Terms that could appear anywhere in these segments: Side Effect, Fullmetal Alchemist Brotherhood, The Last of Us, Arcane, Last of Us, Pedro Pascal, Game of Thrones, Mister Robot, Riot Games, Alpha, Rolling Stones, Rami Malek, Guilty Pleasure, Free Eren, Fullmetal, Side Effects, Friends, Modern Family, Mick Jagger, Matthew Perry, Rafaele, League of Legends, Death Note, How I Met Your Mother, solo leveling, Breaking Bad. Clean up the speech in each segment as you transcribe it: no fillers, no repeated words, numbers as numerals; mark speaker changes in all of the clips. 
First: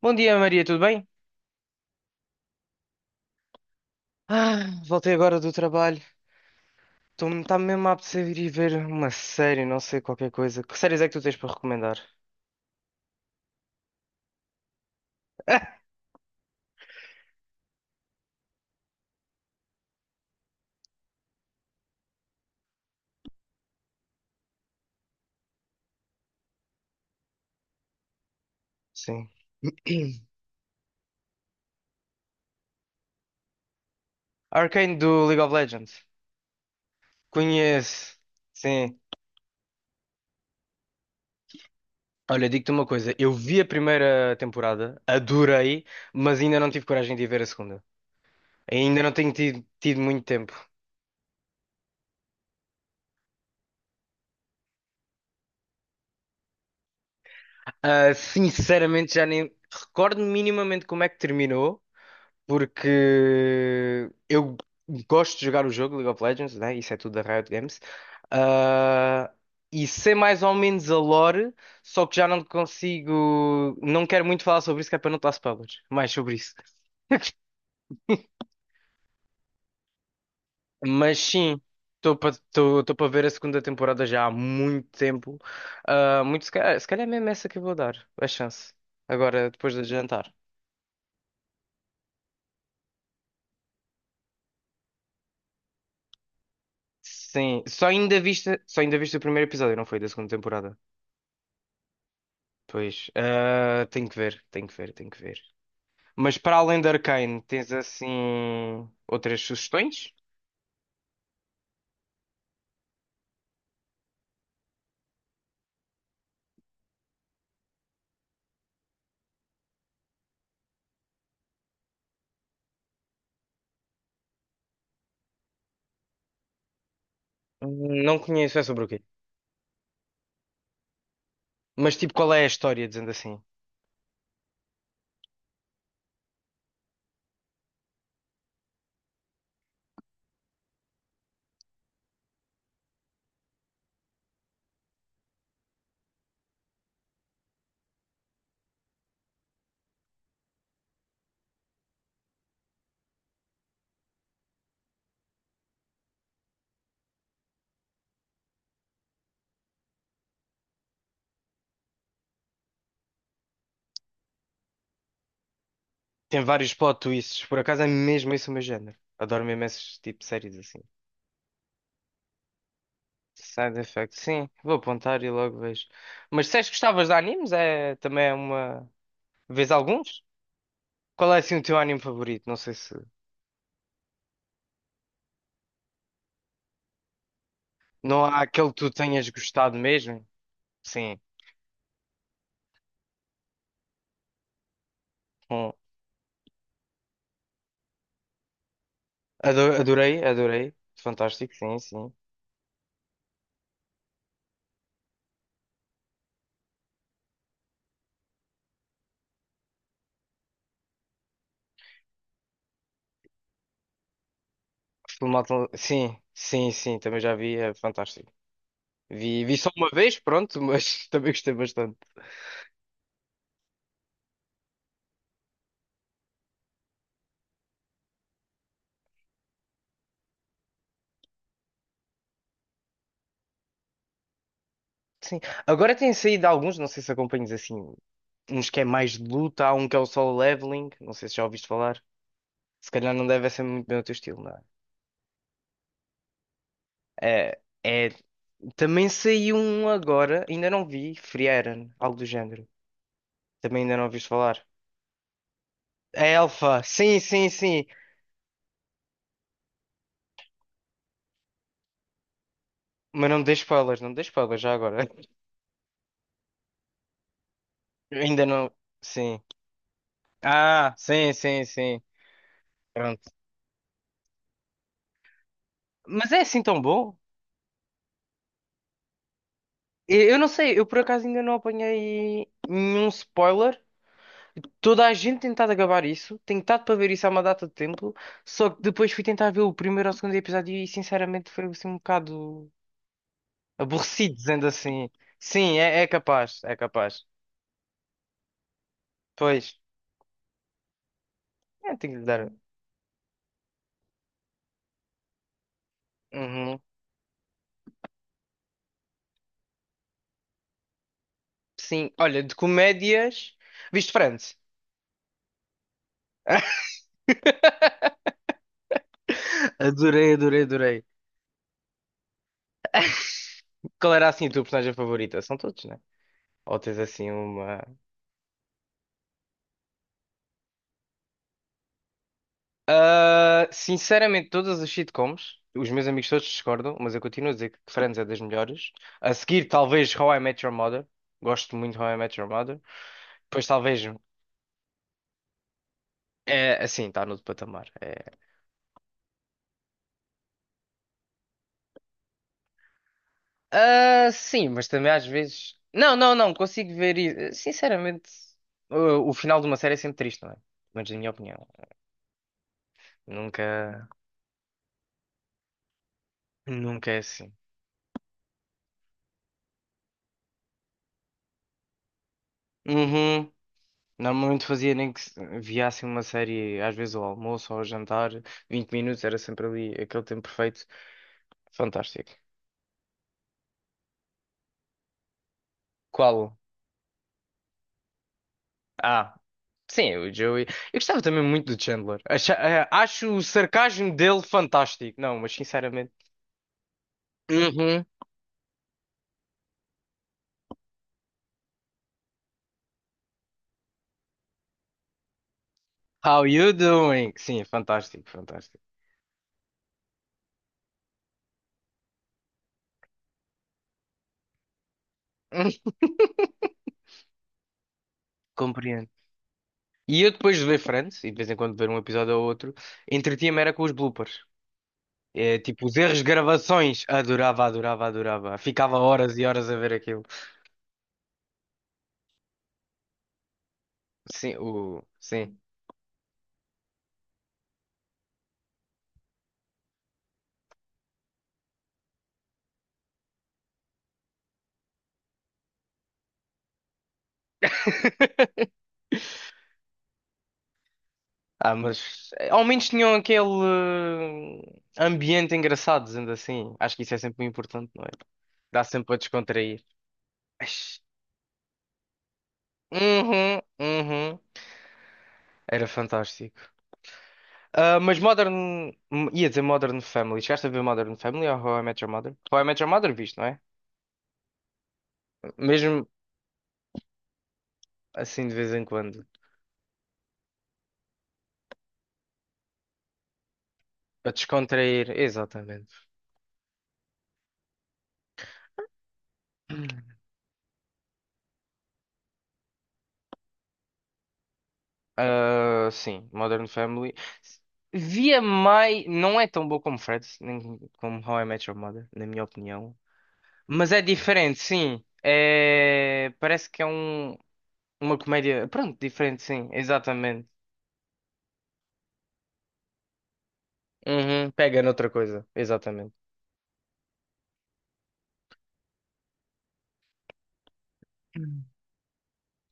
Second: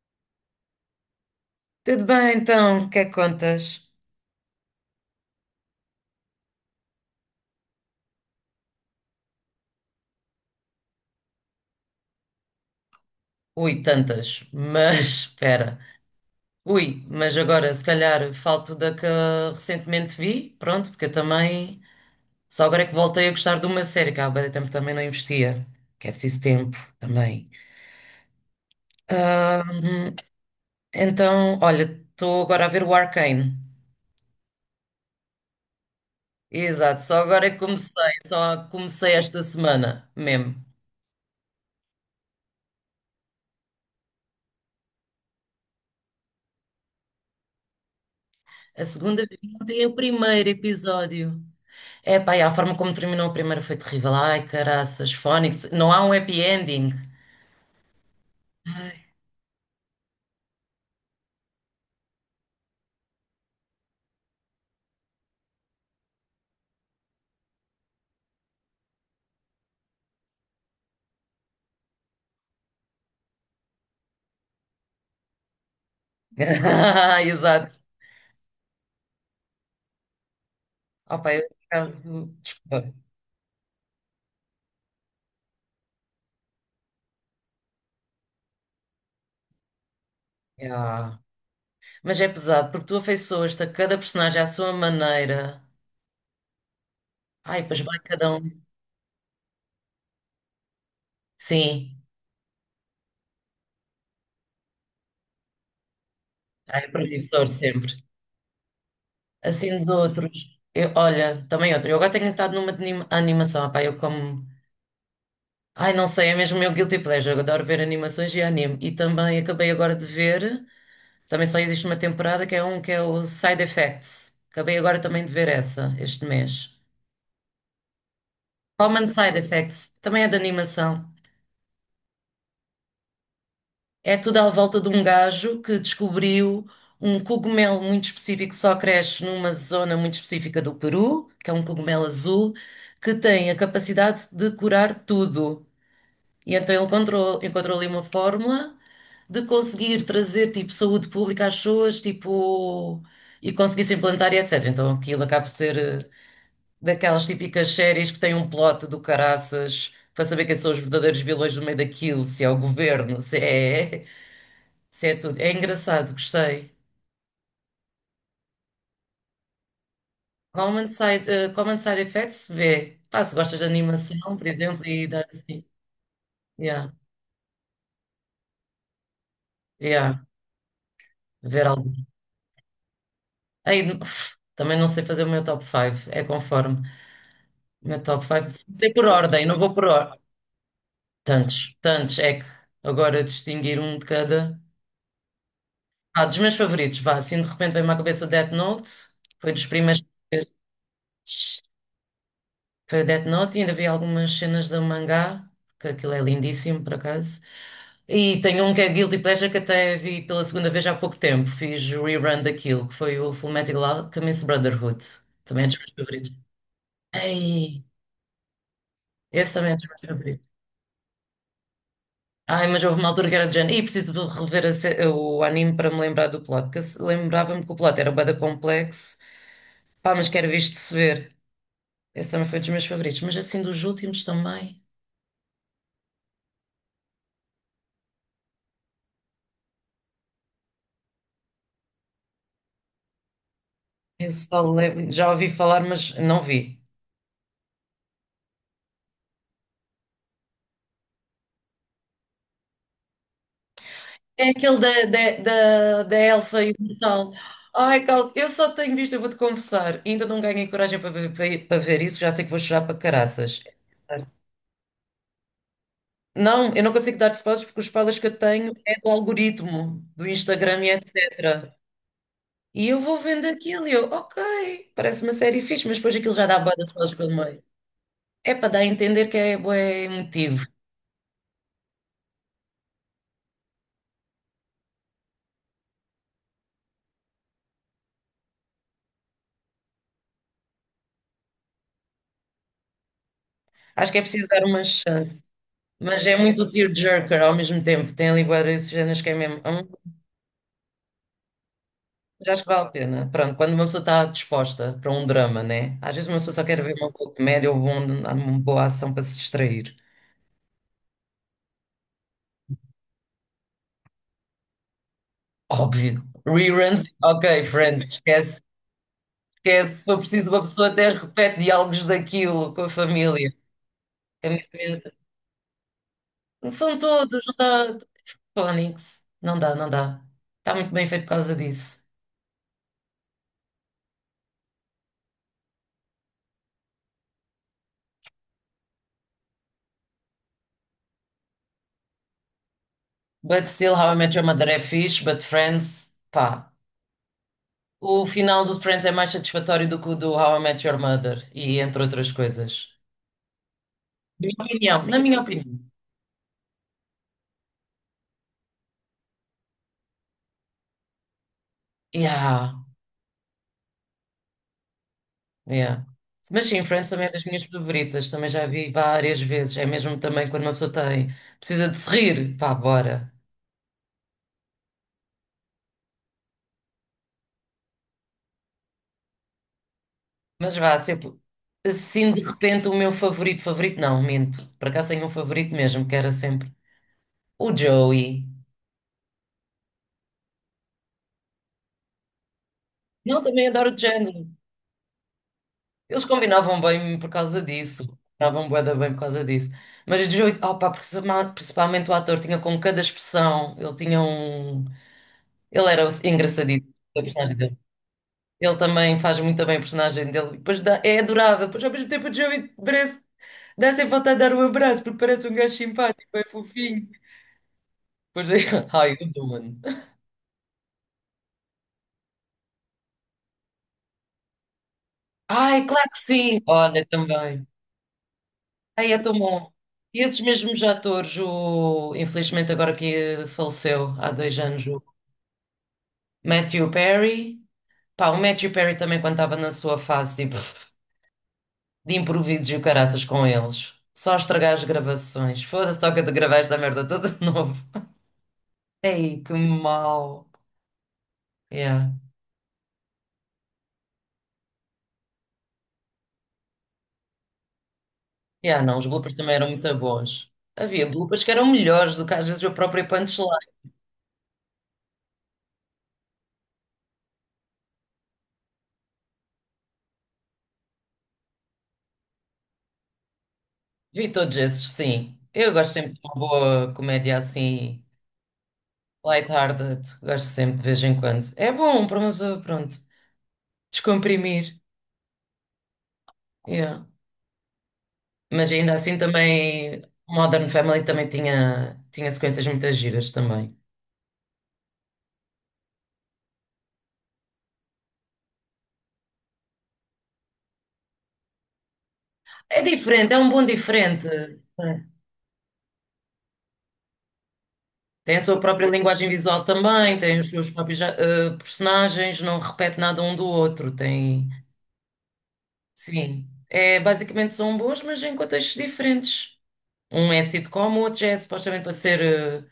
Speaker 1: Bom dia, Maria, tudo bem?
Speaker 2: Tudo bem, então, o que é que contas?
Speaker 1: Voltei agora do trabalho. Está-me mesmo a apetecer ir ver uma série, não sei, qualquer coisa. Que séries é que tu tens para recomendar?
Speaker 2: Ui, tantas, mas espera. Ui, mas agora se calhar falto da que recentemente vi, pronto, porque eu também só agora é que voltei a gostar de uma série que há bué de tempo também não investia, que é preciso tempo também.
Speaker 1: Sim.
Speaker 2: Ahm, então, olha, estou agora a ver o Arcane.
Speaker 1: Arcane do League of Legends.
Speaker 2: Exato, só agora é que comecei,
Speaker 1: Conheço.
Speaker 2: só
Speaker 1: Sim.
Speaker 2: comecei esta semana mesmo.
Speaker 1: Olha, digo-te uma coisa. Eu vi a primeira temporada, adorei, mas ainda não tive coragem de ir ver a segunda.
Speaker 2: A
Speaker 1: Ainda não
Speaker 2: segunda
Speaker 1: tenho
Speaker 2: vi
Speaker 1: tido,
Speaker 2: ontem o
Speaker 1: tido muito
Speaker 2: primeiro
Speaker 1: tempo.
Speaker 2: episódio. É pá, e a forma como terminou a primeira foi terrível. Ai, caraças, Fónix, não há um happy ending. Ai.
Speaker 1: Sinceramente, já nem recordo minimamente como é que terminou. Porque eu gosto de jogar o jogo League of Legends, né? Isso é tudo da Riot Games. Ah, e sei mais ou menos a lore, só que já não consigo. Não quero muito falar sobre isso, que é para não dar spoilers. Mais sobre isso.
Speaker 2: Exato.
Speaker 1: Mas
Speaker 2: Ah, pá, eu, por
Speaker 1: sim,
Speaker 2: acaso,
Speaker 1: estou
Speaker 2: desculpa.
Speaker 1: para ver a segunda temporada já há muito tempo. Ah, muito, se calhar é mesmo essa que eu vou dar a chance. Agora, depois de jantar.
Speaker 2: Ya. Mas é pesado, porque tu afeiçoas-te a cada personagem à sua maneira. Ai,
Speaker 1: Sim,
Speaker 2: pois vai cada um.
Speaker 1: só ainda viste o primeiro episódio, não foi? Da segunda temporada.
Speaker 2: Sim.
Speaker 1: Pois, ah, tenho que ver. Mas para além
Speaker 2: Ai,
Speaker 1: de
Speaker 2: é
Speaker 1: Arcane,
Speaker 2: promissor
Speaker 1: tens
Speaker 2: sempre.
Speaker 1: assim outras
Speaker 2: Assim dos
Speaker 1: sugestões?
Speaker 2: outros. Eu, olha, também outro. Eu agora tenho estado numa de animação. Ah, pá, eu como. Ai, não sei, é mesmo o meu guilty pleasure. Eu adoro ver animações e anime. E também acabei agora de ver. Também só existe uma temporada que é o Side Effects. Acabei agora também de ver essa este mês.
Speaker 1: Não conheço, é sobre o quê?
Speaker 2: Common Side Effects também é de animação.
Speaker 1: Mas tipo, qual é a história, dizendo assim?
Speaker 2: É tudo à volta de um gajo que descobriu um cogumelo muito específico que só cresce numa zona muito específica do Peru, que é um cogumelo azul, que tem a capacidade de curar tudo. E então ele encontrou ali uma fórmula de conseguir trazer tipo saúde pública às pessoas, tipo e conseguir se implantar e etc. Então aquilo acaba por ser daquelas típicas séries que têm um plot do caraças para saber quem são os verdadeiros vilões no meio daquilo, se é o governo, se é, se é tudo. É engraçado,
Speaker 1: Tem
Speaker 2: gostei.
Speaker 1: vários plot twists, por acaso é mesmo esse o meu género. Adoro mesmo esses tipo de séries assim.
Speaker 2: Common Side Effects, vê. Pá, se gostas de
Speaker 1: Side Effect,
Speaker 2: animação, por
Speaker 1: sim, vou
Speaker 2: exemplo, e
Speaker 1: apontar
Speaker 2: dar
Speaker 1: e logo
Speaker 2: assim.
Speaker 1: vejo. Mas se és que
Speaker 2: Yeah,
Speaker 1: gostavas de animes, também é uma. Vês
Speaker 2: yeah,
Speaker 1: alguns? Qual é assim o
Speaker 2: ver
Speaker 1: teu
Speaker 2: algo.
Speaker 1: anime favorito? Não sei se.
Speaker 2: Aí, também não sei fazer o meu top 5, é conforme. O meu top
Speaker 1: Não há aquele que
Speaker 2: 5,
Speaker 1: tu
Speaker 2: sei por
Speaker 1: tenhas
Speaker 2: ordem, não vou
Speaker 1: gostado
Speaker 2: por ordem.
Speaker 1: mesmo? Sim.
Speaker 2: Tantos, tantos, é que agora distinguir um de cada. Ah, dos meus favoritos, vá, assim de repente veio-me à cabeça o Death Note, foi dos primeiros
Speaker 1: Adorei,
Speaker 2: que eu-
Speaker 1: adorei. Fantástico, sim, sim.
Speaker 2: foi o Death Note e ainda vi algumas cenas do mangá, que aquilo é lindíssimo por acaso. E tem um que é Guilty Pleasure que até vi pela segunda vez há pouco tempo, fiz o rerun daquilo, que foi o Fullmetal Alchemist Brotherhood, também é dos meus
Speaker 1: Sim,
Speaker 2: favoritos.
Speaker 1: sim, sim, também já vi, é
Speaker 2: Ei,
Speaker 1: fantástico.
Speaker 2: esse
Speaker 1: Vi só
Speaker 2: também é dos
Speaker 1: uma
Speaker 2: meus
Speaker 1: vez,
Speaker 2: favoritos.
Speaker 1: pronto, mas também gostei bastante.
Speaker 2: Ai, mas houve uma altura que era de género, e preciso de rever a se- o anime para me lembrar do plot, porque lembrava-me que o plot era bué da complexo, pá, mas que era visto de se ver. Esse também foi dos meus favoritos, mas assim dos últimos também.
Speaker 1: Agora têm saído alguns, não sei se acompanhas assim, uns que é mais de luta, há um que é o Solo Leveling, não sei se já ouviste falar. Se calhar não deve ser muito bem o teu
Speaker 2: Eu
Speaker 1: estilo, não é?
Speaker 2: só levo, já ouvi falar, mas não vi.
Speaker 1: É, é- Também saiu um agora, ainda não vi, Free Eren, algo do género. Também ainda não ouviste
Speaker 2: É
Speaker 1: falar.
Speaker 2: aquele da
Speaker 1: É
Speaker 2: Elfa e o
Speaker 1: Alpha, sim,
Speaker 2: Mortal.
Speaker 1: sim, sim.
Speaker 2: Ai, Cal, eu só tenho visto, eu vou-te confessar. Ainda não ganhei coragem para ver, para ver isso, já sei que vou chorar para
Speaker 1: Mas não me dê
Speaker 2: caraças.
Speaker 1: spoilers, não me dê spoilers já agora.
Speaker 2: Não, eu não consigo dar spoilers porque os spoilers que eu
Speaker 1: Ainda não.
Speaker 2: tenho é do
Speaker 1: Sim.
Speaker 2: algoritmo, do Instagram e
Speaker 1: Ah, sim, sim,
Speaker 2: etc.
Speaker 1: sim.
Speaker 2: E eu vou
Speaker 1: Pronto.
Speaker 2: vendo aquilo e eu, ok, parece uma série fixe, mas depois
Speaker 1: Mas
Speaker 2: aquilo
Speaker 1: é
Speaker 2: já dá
Speaker 1: assim
Speaker 2: bué
Speaker 1: tão
Speaker 2: de spoilers
Speaker 1: bom?
Speaker 2: pelo meio. É para dar a entender que é bué
Speaker 1: Eu não
Speaker 2: emotivo.
Speaker 1: sei, eu por acaso ainda não apanhei nenhum spoiler. Toda a gente tem tentado acabar isso, tem tentado para ver isso há uma data de tempo, só que depois fui tentar ver o primeiro ou segundo episódio e sinceramente foi assim um bocado
Speaker 2: Acho que é
Speaker 1: aborrecido,
Speaker 2: preciso dar
Speaker 1: dizendo
Speaker 2: uma
Speaker 1: assim.
Speaker 2: chance.
Speaker 1: Sim, é,
Speaker 2: Mas é muito
Speaker 1: é capaz.
Speaker 2: tearjerker ao mesmo tempo. Tem ali bué de cenas que é mesmo.
Speaker 1: Pois, é, tenho que lhe dar.
Speaker 2: Já acho que vale a pena. Pronto, quando uma pessoa está disposta para um drama, né? Às vezes uma pessoa só
Speaker 1: Uhum.
Speaker 2: quer ver uma boa comédia ou uma boa ação para se distrair.
Speaker 1: Sim, olha, de comédias. Viste Friends?
Speaker 2: Óbvio. Reruns, ok, Friends, esquece. Esquece. Se for preciso, uma pessoa
Speaker 1: Adorei.
Speaker 2: até repete diálogos daquilo com a família.
Speaker 1: Qual era assim
Speaker 2: É
Speaker 1: a tua personagem
Speaker 2: mesmo-
Speaker 1: favorita? São todos, né? Ou tens
Speaker 2: São
Speaker 1: assim
Speaker 2: todos, não
Speaker 1: uma.
Speaker 2: dá. Phonics. Não dá, não dá. Está muito bem feito por causa disso.
Speaker 1: Ah, sinceramente, todas as sitcoms, os meus amigos todos discordam, mas eu continuo a dizer que Friends é das melhores. A seguir, talvez How I Met Your Mother. Gosto muito de How I Met Your Mother. Depois,
Speaker 2: But still,
Speaker 1: talvez.
Speaker 2: How I Met Your Mother é fixe, but Friends, pá.
Speaker 1: É assim, está no outro patamar. É...
Speaker 2: O final do Friends é mais satisfatório do que o do How I Met Your Mother, e entre outras coisas.
Speaker 1: Ah,
Speaker 2: Na minha
Speaker 1: sim, mas
Speaker 2: opinião,
Speaker 1: também
Speaker 2: na
Speaker 1: às
Speaker 2: minha
Speaker 1: vezes.
Speaker 2: opinião.
Speaker 1: Não, não, não, consigo ver. Sinceramente, o final de uma série é sempre triste, não é? Mas na minha opinião.
Speaker 2: Yeah,
Speaker 1: Nunca,
Speaker 2: yeah. Mas sim, Friends
Speaker 1: nunca é
Speaker 2: também é das
Speaker 1: assim.
Speaker 2: minhas favoritas, também já vi várias vezes. É mesmo também quando uma pessoa tem, precisa de se rir, pá, bora.
Speaker 1: Uhum. Normalmente fazia nem que via assim uma série, às vezes ao almoço ou ao jantar, 20 minutos, era sempre ali aquele tempo
Speaker 2: Mas
Speaker 1: perfeito.
Speaker 2: vá, sempre.
Speaker 1: Fantástico.
Speaker 2: Assim de repente o meu favorito, favorito não, minto. Por acaso tenho um favorito mesmo, que era
Speaker 1: Qual?
Speaker 2: sempre o Joey.
Speaker 1: Ah, sim, o Joey. Eu gostava também muito do Chandler. Acho o
Speaker 2: Não, também adoro o
Speaker 1: sarcasmo dele
Speaker 2: Chandler.
Speaker 1: fantástico. Não, mas sinceramente.
Speaker 2: Eles combinavam bem por causa
Speaker 1: Uhum.
Speaker 2: disso. Combinavam bué da bem por causa disso. Mas, opa, principalmente o ator tinha com cada expressão, ele tinha um... Ele era
Speaker 1: How you
Speaker 2: engraçadíssimo, a
Speaker 1: doing?
Speaker 2: personagem
Speaker 1: Sim, é
Speaker 2: dele.
Speaker 1: fantástico,
Speaker 2: Ele
Speaker 1: fantástico.
Speaker 2: também faz muito bem a personagem dele. Depois é adorável. Depois, ao mesmo tempo, o Joey parece... Dá sem vontade de dar um abraço, porque parece um gajo simpático, é fofinho. Depois, é, how
Speaker 1: Compreendo.
Speaker 2: you doing?
Speaker 1: E eu depois de ver Friends, e de vez em quando ver um episódio ou outro, entretinha-me era com os bloopers. É, tipo,
Speaker 2: Ai,
Speaker 1: os
Speaker 2: claro
Speaker 1: erros
Speaker 2: que
Speaker 1: de
Speaker 2: sim! Olha,
Speaker 1: gravações.
Speaker 2: também.
Speaker 1: Adorava. Ficava
Speaker 2: Ai, é
Speaker 1: horas
Speaker 2: tão
Speaker 1: e horas
Speaker 2: bom.
Speaker 1: a ver
Speaker 2: E
Speaker 1: aquilo.
Speaker 2: esses mesmos atores, o... infelizmente agora que faleceu há
Speaker 1: Sim,
Speaker 2: 2 anos, o
Speaker 1: o... Sim.
Speaker 2: Matthew Perry. Pá, o Matthew Perry também quando estava na sua fase, tipo, de improvisos e o caraças com eles. Só estragar as gravações. Foda-se, toca de gravar esta merda toda de novo. Ei, que mau. Yeah.
Speaker 1: Ao menos tinham aquele ambiente engraçado, dizendo assim. Acho que isso é sempre muito importante, não é? Dá
Speaker 2: Yeah, não,
Speaker 1: sempre
Speaker 2: os
Speaker 1: para
Speaker 2: bloopers também eram
Speaker 1: descontrair.
Speaker 2: muito bons.
Speaker 1: Mas-
Speaker 2: Havia bloopers que eram melhores do que às vezes o próprio
Speaker 1: Uhum,
Speaker 2: punchline.
Speaker 1: uhum. Era fantástico. Ah, mas Modern. Ia dizer Modern Family. Chegaste a ver Modern Family ou How I Met Your Mother? How I Met Your Mother, visto, não é?
Speaker 2: Vi todos esses, sim. Eu gosto
Speaker 1: Mesmo
Speaker 2: sempre de uma boa comédia assim
Speaker 1: assim de vez em quando.
Speaker 2: lighthearted, gosto sempre de vez em quando. É bom para uma pessoa, pronto,
Speaker 1: Para
Speaker 2: descomprimir.
Speaker 1: descontrair. Exatamente.
Speaker 2: Yeah. Mas ainda assim também, Modern Family também tinha sequências muito giras também.
Speaker 1: Ah, sim, Modern Family. Via mais. Não é tão boa como Fred, nem como How I Met Your Mother, na minha
Speaker 2: É
Speaker 1: opinião.
Speaker 2: diferente, é um bom
Speaker 1: Mas é
Speaker 2: diferente.
Speaker 1: diferente,
Speaker 2: É.
Speaker 1: sim. É... Parece que é um... uma
Speaker 2: Tem a sua
Speaker 1: comédia.
Speaker 2: própria
Speaker 1: Pronto,
Speaker 2: linguagem
Speaker 1: diferente,
Speaker 2: visual
Speaker 1: sim,
Speaker 2: também, tem
Speaker 1: exatamente.
Speaker 2: os seus próprios personagens, não repete nada um do outro. Tem,
Speaker 1: Uhum, pega noutra coisa, exatamente.
Speaker 2: sim, é, basicamente são boas, mas em contextos diferentes. Um é sitcom, o outro já é supostamente para ser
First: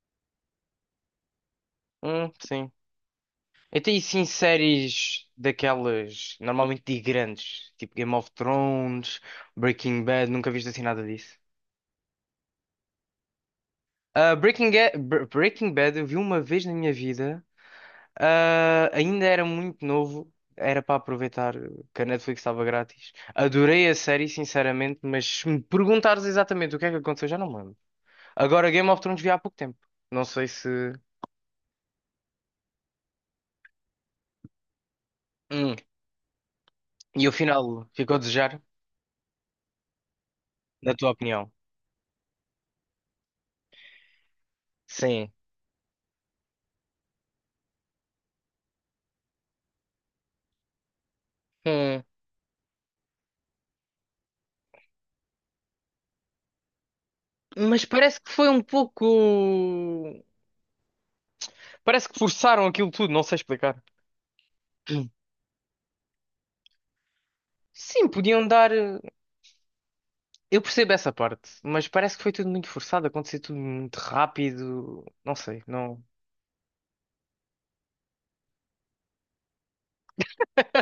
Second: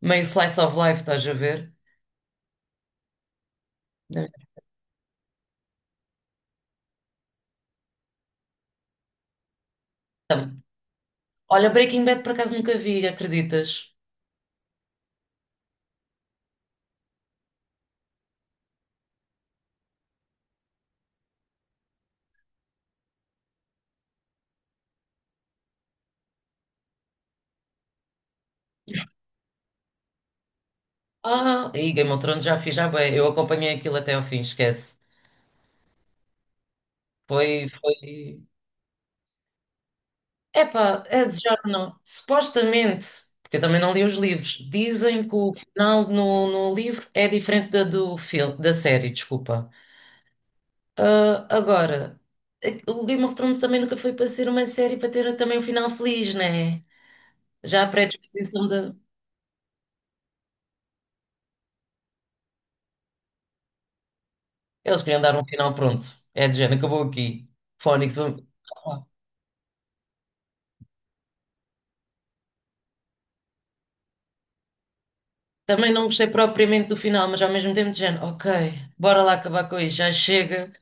Speaker 2: meio slice of life, estás a ver?
Speaker 1: Sim. Até e sim séries daquelas normalmente de grandes, tipo Game of Thrones, Breaking Bad, nunca viste assim nada disso.
Speaker 2: Olha, Breaking Bad por acaso nunca vi, acreditas?
Speaker 1: Breaking Bad eu vi uma vez na minha vida. Ah, ainda era muito novo, era para aproveitar que a Netflix estava grátis. Adorei a série, sinceramente, mas se me perguntares exatamente o que é que aconteceu, já não me lembro. Agora, Game of Thrones vi há pouco tempo. Não sei se.
Speaker 2: Ah, e Game of Thrones já fiz, já bem. Eu acompanhei aquilo até ao fim, esquece.
Speaker 1: Hum. E o
Speaker 2: Foi,
Speaker 1: final ficou a
Speaker 2: foi.
Speaker 1: desejar, na
Speaker 2: Epá,
Speaker 1: tua
Speaker 2: é
Speaker 1: opinião?
Speaker 2: desejar ou não. Supostamente, porque eu também não li os livros, dizem
Speaker 1: Sim.
Speaker 2: que o final no livro é diferente da do filme, da série, desculpa. Ah,
Speaker 1: Hum.
Speaker 2: agora, o Game of Thrones também nunca foi para ser uma série para ter também um final feliz, né? Já
Speaker 1: Mas
Speaker 2: a
Speaker 1: parece que foi um
Speaker 2: pré-disposição de.
Speaker 1: pouco. Parece que forçaram aquilo tudo, não sei explicar.
Speaker 2: Eles
Speaker 1: Hum.
Speaker 2: queriam dar um final pronto. É de género, acabou aqui.
Speaker 1: Sim,
Speaker 2: Fónix, vamos.
Speaker 1: podiam dar.
Speaker 2: Ah,
Speaker 1: Eu percebo essa parte, mas parece que foi tudo muito forçado, aconteceu tudo muito rápido. Não sei,
Speaker 2: também
Speaker 1: não.
Speaker 2: não gostei propriamente do final, mas ao mesmo tempo de género, ok, bora lá acabar com isto, já chega.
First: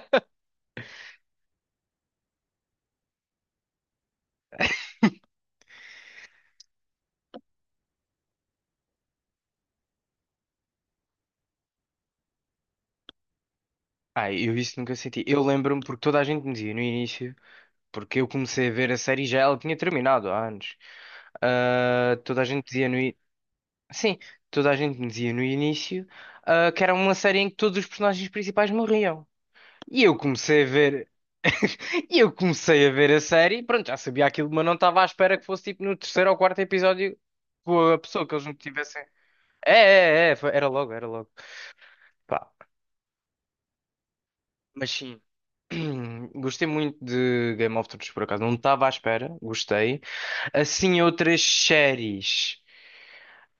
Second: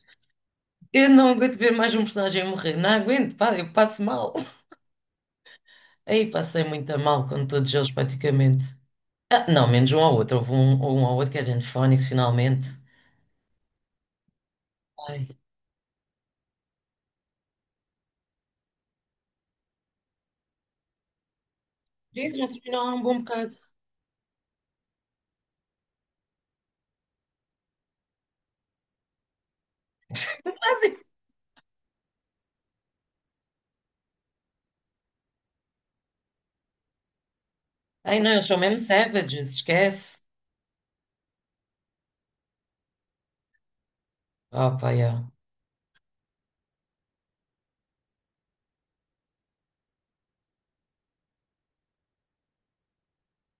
Speaker 2: Eu não aguento ver mais um personagem morrer, não aguento, pá, eu passo mal. Aí passei muito a mal com todos eles praticamente. Ah, não, menos um ao outro, houve um ao outro que é gente Phoenix finalmente.
Speaker 1: Ah, eu isso nunca senti.
Speaker 2: Ai,
Speaker 1: Eu lembro-me porque toda a gente me dizia no início, porque eu comecei a ver a série e já ela tinha terminado há anos. Ah,
Speaker 2: gente,
Speaker 1: toda a
Speaker 2: já
Speaker 1: gente
Speaker 2: terminou
Speaker 1: dizia
Speaker 2: há
Speaker 1: no
Speaker 2: um
Speaker 1: i-
Speaker 2: bom bocado.
Speaker 1: Sim, toda a gente me dizia no início, ah, que era uma série em que todos os personagens principais morriam. E eu comecei a ver, e eu comecei a ver a série, pronto, já sabia aquilo, mas não estava à espera que fosse tipo no terceiro ou quarto episódio com a
Speaker 2: Ai
Speaker 1: pessoa
Speaker 2: não,
Speaker 1: que eles
Speaker 2: eles
Speaker 1: não
Speaker 2: são mesmo
Speaker 1: tivessem.
Speaker 2: savages,
Speaker 1: É,
Speaker 2: esquece.
Speaker 1: é, é, era logo, era logo. Pá,
Speaker 2: Ah,
Speaker 1: mas
Speaker 2: pá,
Speaker 1: sim,
Speaker 2: yeah.
Speaker 1: gostei muito de Game of Thrones, por acaso. Não estava à espera, gostei. Assim, outras séries.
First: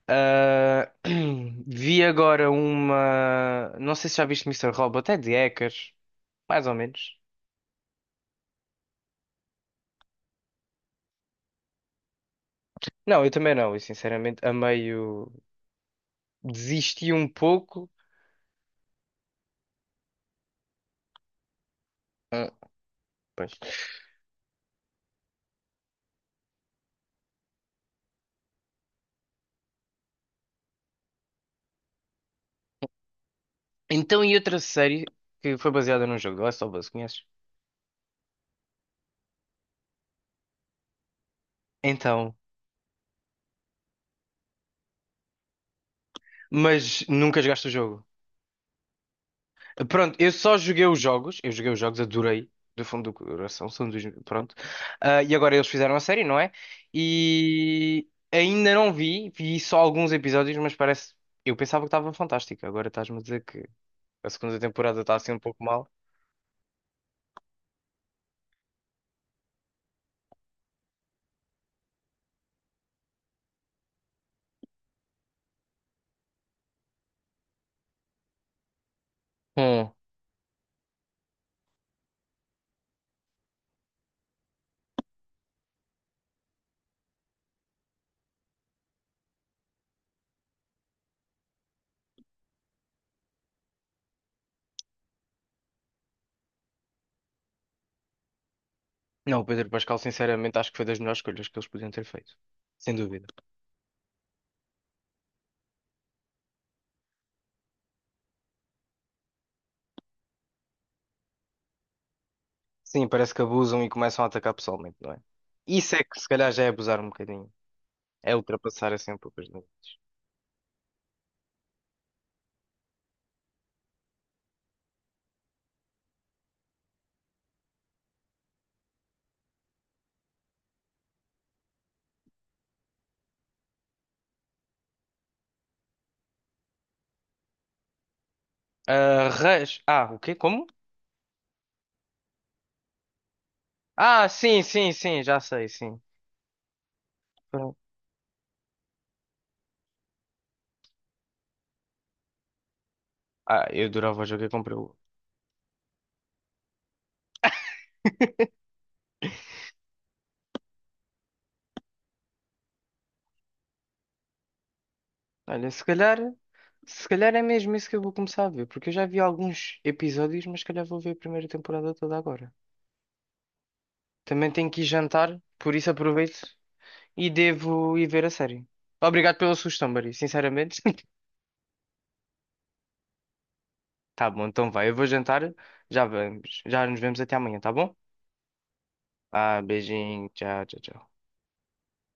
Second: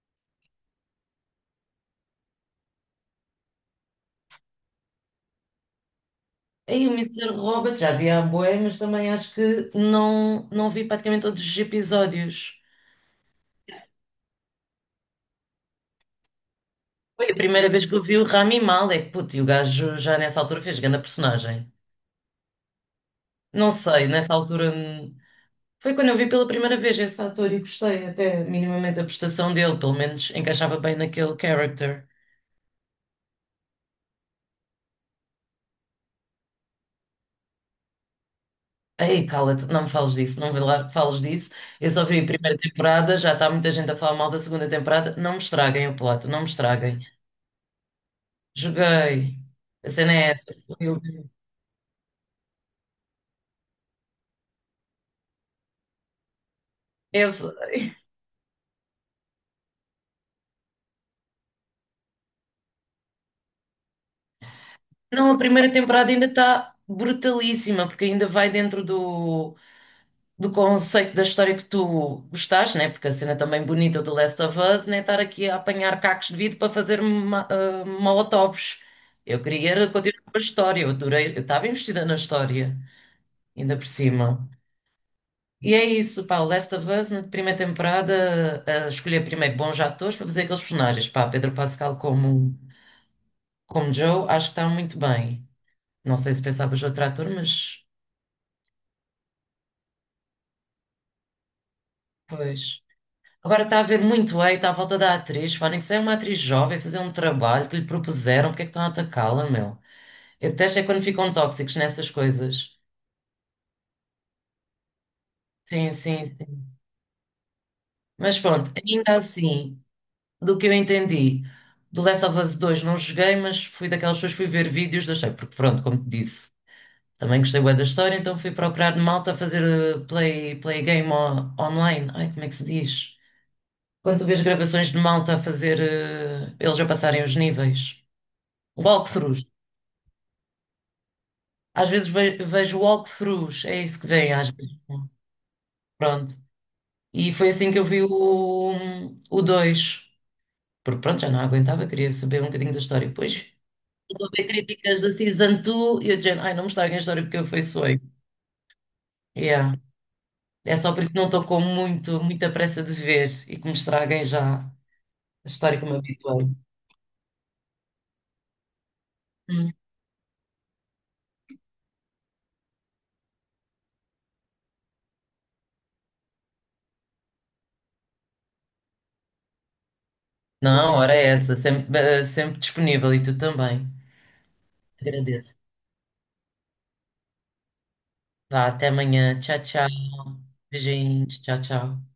Speaker 1: Ah, vi agora uma. Não sei se já viste Mister Robot, é de hackers, mais ou
Speaker 2: Aí o
Speaker 1: menos.
Speaker 2: Mister Robot já vi há bué, mas também acho que não, não vi praticamente todos os episódios.
Speaker 1: Não, eu também não, eu sinceramente a meio desisti
Speaker 2: Foi
Speaker 1: um
Speaker 2: a primeira vez
Speaker 1: pouco.
Speaker 2: que eu vi o Rami Malek, puto, e o gajo já nessa altura fez grande personagem.
Speaker 1: Ah, pois.
Speaker 2: Não sei, nessa altura foi quando eu vi pela primeira vez esse ator e gostei até minimamente da prestação dele, pelo menos encaixava bem naquele character.
Speaker 1: Então, e outra série que foi baseada num jogo, The Last of Us, conheces?
Speaker 2: Ei, cala-te, não me fales disso, não me la- fales disso. Eu só vi a
Speaker 1: Então,
Speaker 2: primeira temporada, já está muita gente a falar mal da segunda temporada. Não me estraguem o plot, não me estraguem.
Speaker 1: mas nunca jogaste o jogo.
Speaker 2: Joguei. A cena
Speaker 1: Pronto, eu
Speaker 2: é essa.
Speaker 1: só joguei os
Speaker 2: Eu,
Speaker 1: jogos, eu joguei os jogos, adorei, do fundo do coração, são dos, pronto. Ah, e agora eles fizeram a série, não é?
Speaker 2: eu, sou-
Speaker 1: E ainda não vi, vi só alguns episódios, mas parece, eu pensava que estava fantástico, agora estás-me a dizer que a segunda temporada está assim
Speaker 2: não, a
Speaker 1: um pouco
Speaker 2: primeira
Speaker 1: mal.
Speaker 2: temporada ainda está brutalíssima, porque ainda vai dentro do conceito da história que tu gostaste, né? Porque a cena também bonita do Last of Us, né? Estar aqui a apanhar cacos de vidro para fazer molotovs. Eu queria era
Speaker 1: Hum.
Speaker 2: continuar com a história, eu adorei, eu estava investida na história, ainda por cima. E é isso, pá, o Last of Us, na primeira temporada, a escolher primeiro bons atores para fazer aqueles personagens, pá, Pedro Pascal como, Joe, acho que está muito bem. Não sei se pensavas outro ator, mas
Speaker 1: Não, o Pedro Pascal, sinceramente, acho que foi das melhores escolhas que eles podiam ter feito,
Speaker 2: pois.
Speaker 1: sem dúvida.
Speaker 2: Agora está a haver muito hate à volta da atriz. Pá, nem que seja uma atriz jovem fazer um trabalho que lhe propuseram, porque é que estão a atacá-la, meu? Eu detesto é quando ficam tóxicos nessas coisas.
Speaker 1: Sim, parece que abusam e começam a atacar pessoalmente, não é?
Speaker 2: Sim,
Speaker 1: Isso é que se
Speaker 2: sim,
Speaker 1: calhar
Speaker 2: sim.
Speaker 1: já é abusar um bocadinho, é
Speaker 2: Mas pronto,
Speaker 1: ultrapassar assim
Speaker 2: ainda
Speaker 1: um pouco as
Speaker 2: assim,
Speaker 1: limites.
Speaker 2: do que eu entendi, do Last of Us 2 não joguei, mas fui daquelas pessoas que fui ver vídeos, deixei, porque pronto, como te disse, também gostei bué da história, então fui procurar malta a fazer play game online. Ai, como é que se diz? Quando tu vês gravações de malta a fazer, eles a passarem os níveis.
Speaker 1: Ah,
Speaker 2: Walkthroughs.
Speaker 1: res... Ah, o quê? Como?
Speaker 2: Às vezes vejo walkthroughs, é isso que
Speaker 1: Ah,
Speaker 2: vem às
Speaker 1: sim,
Speaker 2: vezes,
Speaker 1: sim,
Speaker 2: né?
Speaker 1: sim, já sei, sim.
Speaker 2: Pronto. E foi assim
Speaker 1: Pronto.
Speaker 2: que eu vi o dois. Porque pronto, já não aguentava, queria saber um bocadinho da história. Depois
Speaker 1: Ah, eu adorava o
Speaker 2: estou a
Speaker 1: jogo
Speaker 2: ver
Speaker 1: e comprei o.
Speaker 2: críticas da Season 2 e eu dizendo, ai, não me estraguem a história porque eu feiçoei. Yeah. É só por isso que não estou com muita pressa de ver e que me estraguem já a
Speaker 1: Olha,
Speaker 2: história que me habituei.
Speaker 1: se calhar é mesmo isso que eu vou começar a ver, porque eu já vi
Speaker 2: Hum.
Speaker 1: alguns episódios, mas se calhar vou ver a primeira temporada toda agora. Também tenho que ir jantar, por isso aproveito e devo ir ver a série. Obrigado pela sugestão, Mari, sinceramente.
Speaker 2: Não, ora é essa, sempre, sempre disponível e tu também.
Speaker 1: Tá bom, então vai, eu vou jantar,
Speaker 2: Agradeço.
Speaker 1: já vamos, já nos vemos até amanhã, tá bom?
Speaker 2: Vá, até amanhã.
Speaker 1: Ah,
Speaker 2: Tchau, tchau.
Speaker 1: beijinho, tchau, tchau, tchau.
Speaker 2: Beijinhos. Tchau, tchau.